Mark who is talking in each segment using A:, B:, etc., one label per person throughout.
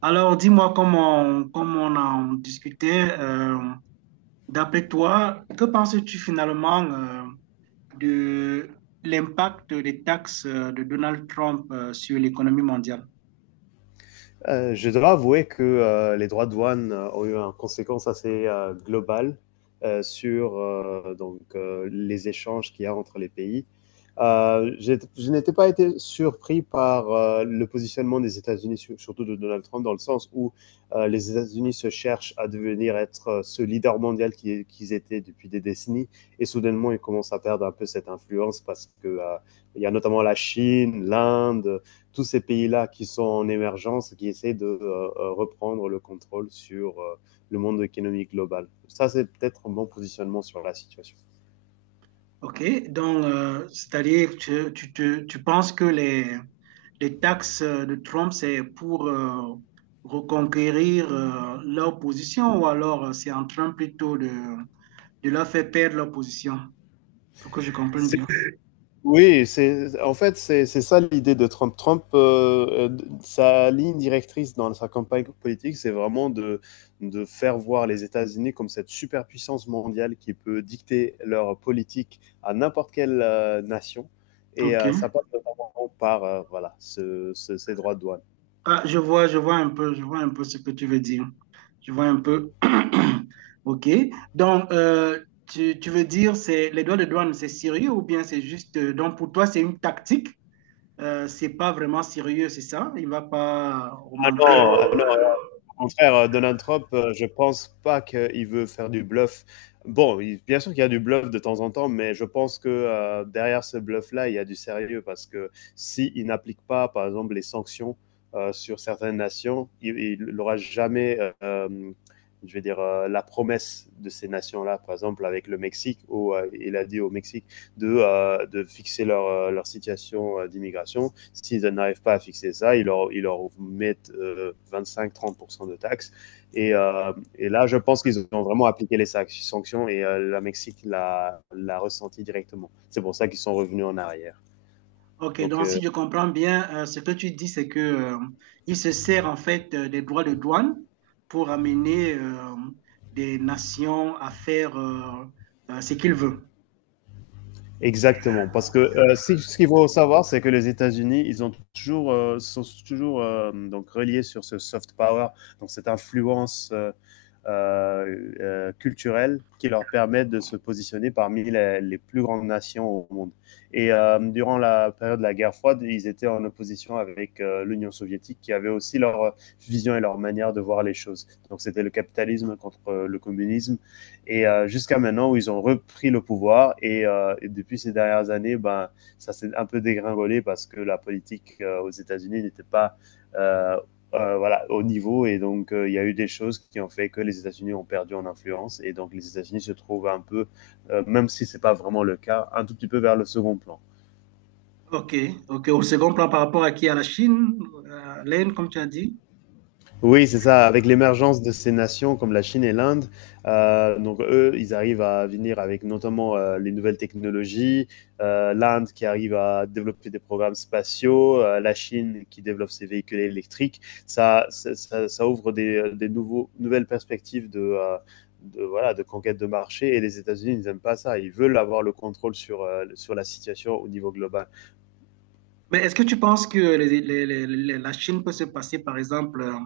A: Alors, dis-moi comment comme on en discutait, d'après toi, que penses-tu finalement de l'impact des taxes de Donald Trump sur l'économie mondiale?
B: Je dois avouer que les droits de douane ont eu une conséquence assez globale sur donc, les échanges qu'il y a entre les pays. Je n'étais pas été surpris par le positionnement des États-Unis, surtout de Donald Trump, dans le sens où les États-Unis se cherchent à devenir être ce leader mondial qu'ils étaient depuis des décennies, et soudainement ils commencent à perdre un peu cette influence parce que il y a notamment la Chine, l'Inde, tous ces pays-là qui sont en émergence, qui essaient de reprendre le contrôle sur le monde économique global. Ça, c'est peut-être un bon positionnement sur la situation.
A: OK, donc, c'est-à-dire que tu penses que les taxes de Trump, c'est pour reconquérir leur position ou alors c'est en train plutôt de leur faire perdre leur position, pour que je comprenne bien.
B: Oui, en fait, c'est ça l'idée de Trump. Trump, sa ligne directrice dans sa campagne politique, c'est vraiment de faire voir les États-Unis comme cette superpuissance mondiale qui peut dicter leur politique à n'importe quelle nation. Et
A: OK.
B: ça passe notamment par voilà, ces droits de douane.
A: Ah, je vois, je vois un peu ce que tu veux dire. Je vois un peu. OK. Donc, tu veux dire, c'est les droits de douane, c'est sérieux ou bien c'est juste. Donc, pour toi, c'est une tactique. C'est pas vraiment sérieux, c'est ça? Il va pas
B: Ah
A: augmenter.
B: non, ah non, au contraire, Donald Trump, je pense pas qu'il veut faire du bluff. Bon, bien sûr qu'il y a du bluff de temps en temps, mais je pense que derrière ce bluff-là, il y a du sérieux parce que s'il n'applique pas, par exemple, les sanctions sur certaines nations, il n'aura jamais, je vais dire, la promesse de ces nations-là, par exemple avec le Mexique, où il a dit au Mexique de fixer leur situation d'immigration. S'ils n'arrivent pas à fixer ça, ils leur mettent 25-30% de taxes. Et, là, je pense qu'ils ont vraiment appliqué les sanctions et la Mexique l'a ressenti directement. C'est pour ça qu'ils sont revenus en arrière.
A: OK.
B: Donc,
A: Donc,
B: euh,
A: si je comprends bien, ce que tu dis, c'est que il se sert en fait des droits de douane pour amener des nations à faire ce qu'il veut.
B: Exactement, parce que ce qu'il faut savoir, c'est que les États-Unis, sont toujours donc reliés sur ce soft power, donc cette influence culturelle qui leur permet de se positionner parmi les plus grandes nations au monde. Et durant la période de la guerre froide, ils étaient en opposition avec l'Union soviétique, qui avait aussi leur vision et leur manière de voir les choses. Donc c'était le capitalisme contre le communisme. Et jusqu'à maintenant, où ils ont repris le pouvoir. Et, depuis ces dernières années, ben, ça s'est un peu dégringolé parce que la politique aux États-Unis n'était pas euh, voilà, au niveau. Et donc, il y a eu des choses qui ont fait que les États-Unis ont perdu en influence. Et donc, les États-Unis se trouvent un peu, même si ce n'est pas vraiment le cas, un tout petit peu vers le second plan.
A: Ok, ok. Au second plan par rapport à qui? À la Chine, à l'Inde, comme tu as dit.
B: Oui, c'est ça. Avec l'émergence de ces nations comme la Chine et l'Inde, donc eux, ils arrivent à venir avec notamment les nouvelles technologies. L'Inde qui arrive à développer des programmes spatiaux, la Chine qui développe ses véhicules électriques. Ça ouvre des nouvelles perspectives de, voilà, de conquête de marché. Et les États-Unis, ils n'aiment pas ça. Ils veulent avoir le contrôle sur la situation au niveau global.
A: Mais est-ce que tu penses que la Chine peut se passer, par exemple,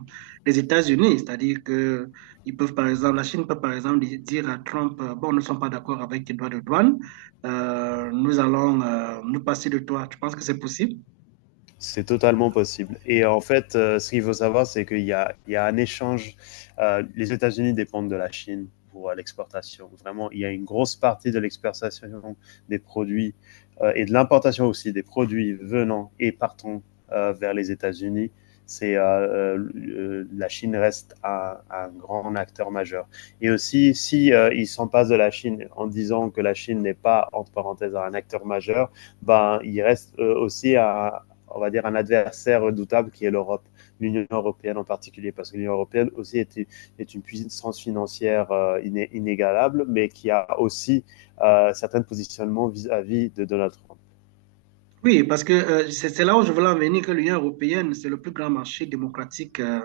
A: les États-Unis? C'est-à-dire que ils peuvent, par exemple, la Chine peut, par exemple, dire à Trump, bon, nous ne sommes pas d'accord avec tes droits de douane, nous allons nous passer de toi. Tu penses que c'est possible?
B: C'est totalement possible. Et en fait, ce qu'il faut savoir, c'est qu'il y a un échange. Les États-Unis dépendent de la Chine pour l'exportation. Vraiment, il y a une grosse partie de l'exportation des produits et de l'importation aussi des produits venant et partant vers les États-Unis. C'est La Chine reste un grand acteur majeur. Et aussi, si ils s'en passent de la Chine en disant que la Chine n'est pas entre parenthèses un acteur majeur, ben, il reste aussi un, on va dire, un adversaire redoutable qui est l'Europe, l'Union européenne en particulier, parce que l'Union européenne aussi est une puissance financière inégalable, mais qui a aussi certains positionnements vis-à-vis de Donald Trump.
A: Oui, parce que c'est là où je voulais en venir que l'Union européenne, c'est le plus grand marché démocratique euh,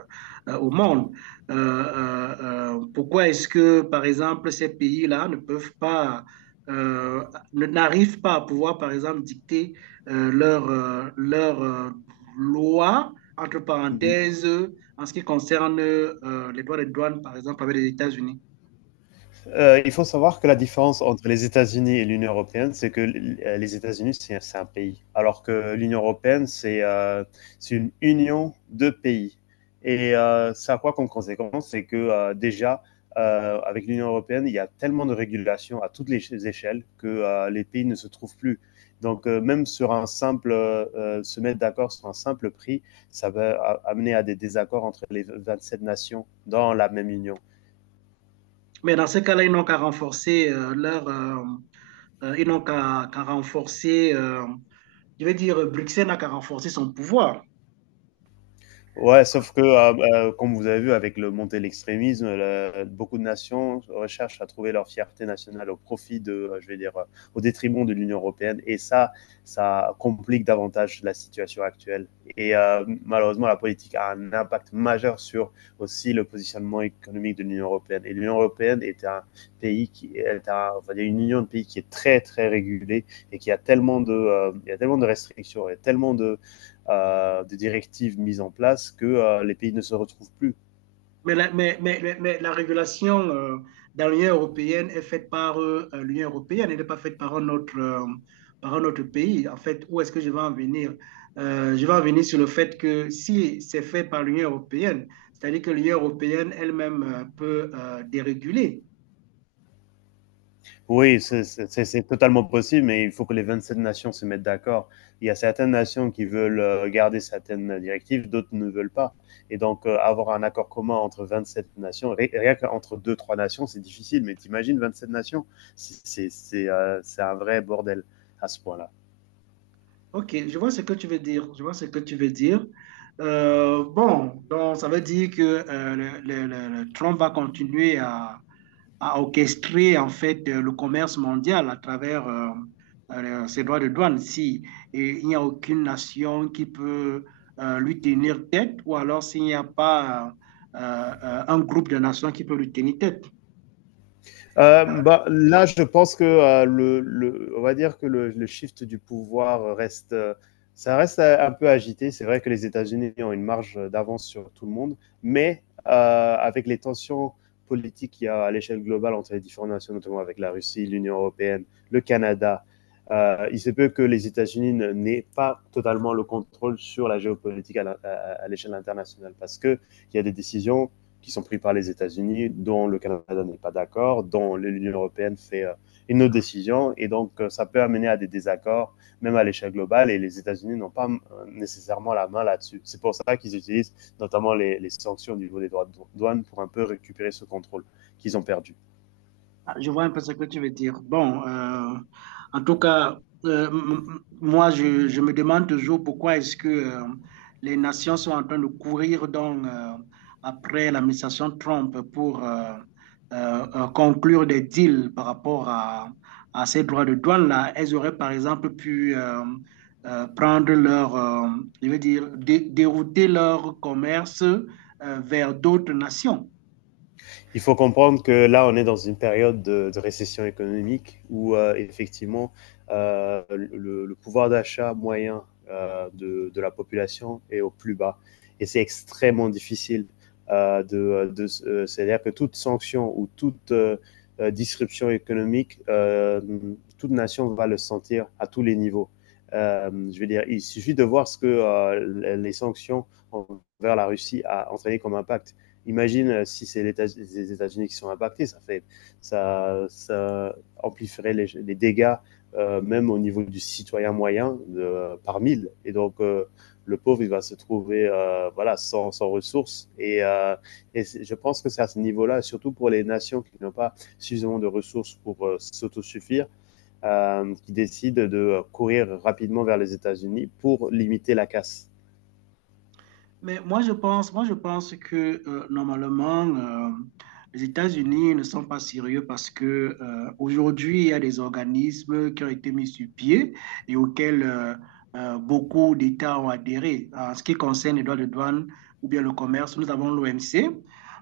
A: euh, au monde. Pourquoi est-ce que, par exemple, ces pays-là ne peuvent pas, euh, n'arrivent pas à pouvoir, par exemple, dicter leur, leur loi, entre parenthèses, en ce qui concerne les droits de douane, par exemple, avec les États-Unis?
B: Il faut savoir que la différence entre les États-Unis et l'Union européenne, c'est que les États-Unis, c'est un pays, alors que l'Union européenne, c'est une union de pays. Et ça a quoi comme conséquence? C'est que déjà, avec l'Union européenne, il y a tellement de régulations à toutes les échelles que les pays ne se trouvent plus. Donc, même se mettre d'accord sur un simple prix, ça va amener à des désaccords entre les 27 nations dans la même union.
A: Mais dans ce cas-là, ils n'ont qu'à renforcer ils n'ont qu'à renforcer. Je veux dire, Bruxelles n'a qu'à renforcer son pouvoir.
B: Ouais, sauf que, comme vous avez vu, avec le montée de l'extrémisme, beaucoup de nations recherchent à trouver leur fierté nationale au profit de, je vais dire, au détriment de l'Union européenne. Et ça complique davantage la situation actuelle. Et malheureusement, la politique a un impact majeur sur aussi le positionnement économique de l'Union européenne. Et l'Union européenne est un pays qui est un, on va dire une union de pays qui est très, très régulée et qui a tellement il y a tellement de restrictions, il y a tellement de des directives mises en place que les pays ne se retrouvent plus.
A: Mais la régulation dans l'Union européenne est faite par l'Union européenne, elle n'est pas faite par un autre pays. En fait, où est-ce que je vais en venir? Je vais en venir sur le fait que si c'est fait par l'Union européenne, c'est-à-dire que l'Union européenne elle-même peut déréguler.
B: Oui, c'est totalement possible, mais il faut que les 27 nations se mettent d'accord. Il y a certaines nations qui veulent garder certaines directives, d'autres ne veulent pas. Et donc, avoir un accord commun entre 27 nations, rien qu'entre deux trois nations, c'est difficile, mais t'imagines 27 nations, c'est un vrai bordel à ce point-là.
A: Ok, je vois ce que tu veux dire. Je vois ce que tu veux dire. Bon, donc ça veut dire que euh, le Trump va continuer à, a orchestré en fait le commerce mondial à travers ses droits de douane. Si et il n'y a aucune nation qui peut lui tenir tête, ou alors s'il n'y a pas un groupe de nations qui peut lui tenir tête.
B: Bah, là, je pense que on va dire que le shift du pouvoir ça reste un peu agité. C'est vrai que les États-Unis ont une marge d'avance sur tout le monde, mais avec les tensions politiques qu'il y a à l'échelle globale entre les différentes nations, notamment avec la Russie, l'Union européenne, le Canada, il se peut que les États-Unis n'aient pas totalement le contrôle sur la géopolitique à l'échelle internationale parce que il y a des décisions qui sont pris par les États-Unis, dont le Canada n'est pas d'accord, dont l'Union européenne fait une autre décision. Et donc, ça peut amener à des désaccords, même à l'échelle globale. Et les États-Unis n'ont pas nécessairement la main là-dessus. C'est pour ça qu'ils utilisent notamment les sanctions au niveau des droits de douane pour un peu récupérer ce contrôle qu'ils ont perdu.
A: Ah, je vois un peu ce que tu veux dire. Bon, en tout cas, euh, m- moi, je me demande toujours pourquoi est-ce que les nations sont en train de courir donc, après l'administration Trump pour conclure des deals par rapport à ces droits de douane-là. Elles auraient, par exemple, pu prendre je veux dire, dérouter leur commerce vers d'autres nations.
B: Il faut comprendre que là, on est dans une période de récession économique où effectivement pouvoir d'achat moyen la population est au plus bas. Et c'est extrêmement difficile. De C'est-à-dire que toute sanction ou toute disruption économique, toute nation va le sentir à tous les niveaux. Je veux dire, il suffit de voir ce que les sanctions envers la Russie a entraîné comme impact. Imagine si c'est États les États-Unis qui sont impactés, ça amplifierait les dégâts même au niveau du citoyen moyen de, par mille. Et donc le pauvre il va se trouver voilà sans ressources. Et, je pense que c'est à ce niveau-là, surtout pour les nations qui n'ont pas suffisamment de ressources pour s'autosuffire, qui décident de courir rapidement vers les États-Unis pour limiter la casse.
A: Moi, je pense que normalement, les États-Unis ne sont pas sérieux parce que aujourd'hui, il y a des organismes qui ont été mis sur pied et auxquels beaucoup d'États ont adhéré. En ce qui concerne les droits de douane ou bien le commerce, nous avons l'OMC.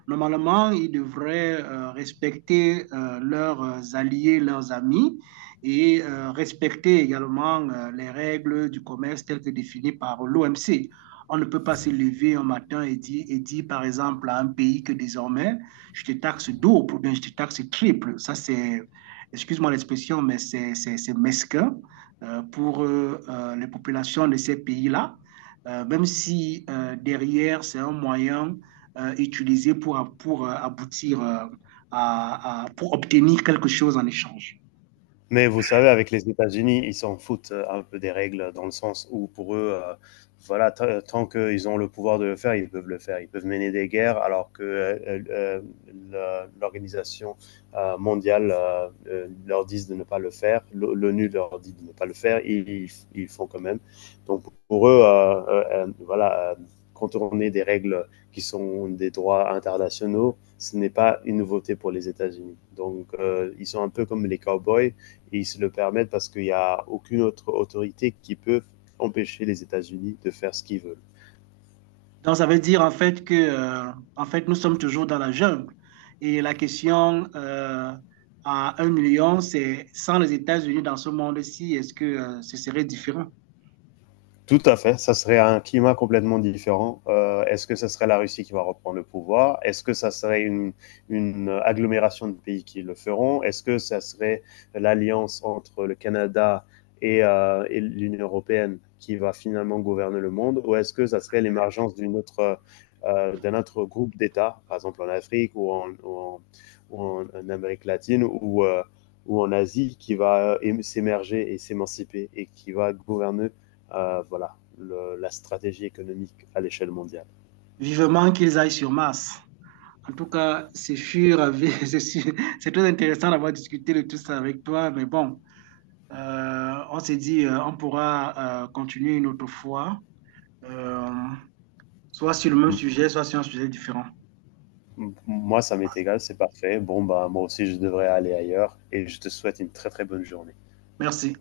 A: Normalement, ils devraient respecter leurs alliés, leurs amis et respecter également les règles du commerce telles que définies par l'OMC. On ne peut pas se lever un matin et dire, par exemple, à un pays que désormais, je te taxe double ou bien je te taxe triple. Excuse-moi l'expression, mais c'est mesquin pour les populations de ces pays-là, même si derrière, c'est un moyen utilisé pour, aboutir à, pour obtenir quelque chose en échange.
B: Mais vous savez, avec les États-Unis, ils s'en foutent un peu des règles, dans le sens où pour eux, voilà, tant qu'ils ont le pouvoir de le faire, ils peuvent le faire. Ils peuvent mener des guerres, alors que l'organisation mondiale leur dit de ne pas le faire, l'ONU leur dit de ne pas le faire, ils font quand même. Donc pour eux, voilà, contourner des règles qui sont des droits internationaux, ce n'est pas une nouveauté pour les États-Unis. Donc ils sont un peu comme les cowboys et ils se le permettent parce qu'il n'y a aucune autre autorité qui peut empêcher les États-Unis de faire ce qu'ils veulent.
A: Donc, ça veut dire en fait que, en fait, nous sommes toujours dans la jungle. Et la question à un million, c'est sans les États-Unis dans ce monde-ci, est-ce que ce serait différent?
B: Tout à fait, ça serait un climat complètement différent. Est-ce que ça serait la Russie qui va reprendre le pouvoir? Est-ce que ça serait une agglomération de pays qui le feront? Est-ce que ça serait l'alliance entre le Canada et l'Union européenne qui va finalement gouverner le monde? Ou est-ce que ça serait l'émergence d'un autre groupe d'États, par exemple en Afrique ou en, Amérique latine ou en Asie qui va s'émerger et s'émanciper et qui va gouverner voilà, la stratégie économique à l'échelle mondiale.
A: Vivement qu'ils aillent sur Mars. En tout cas, c'est sûr, c'est sûr- c'est très intéressant d'avoir discuté de tout ça avec toi, mais bon, on s'est dit, on pourra continuer une autre fois, euh, soit sur le même sujet, soit sur un sujet différent.
B: Moi, ça m'est égal, c'est parfait. Bon, bah, moi aussi, je devrais aller ailleurs et je te souhaite une très très bonne journée.
A: Merci.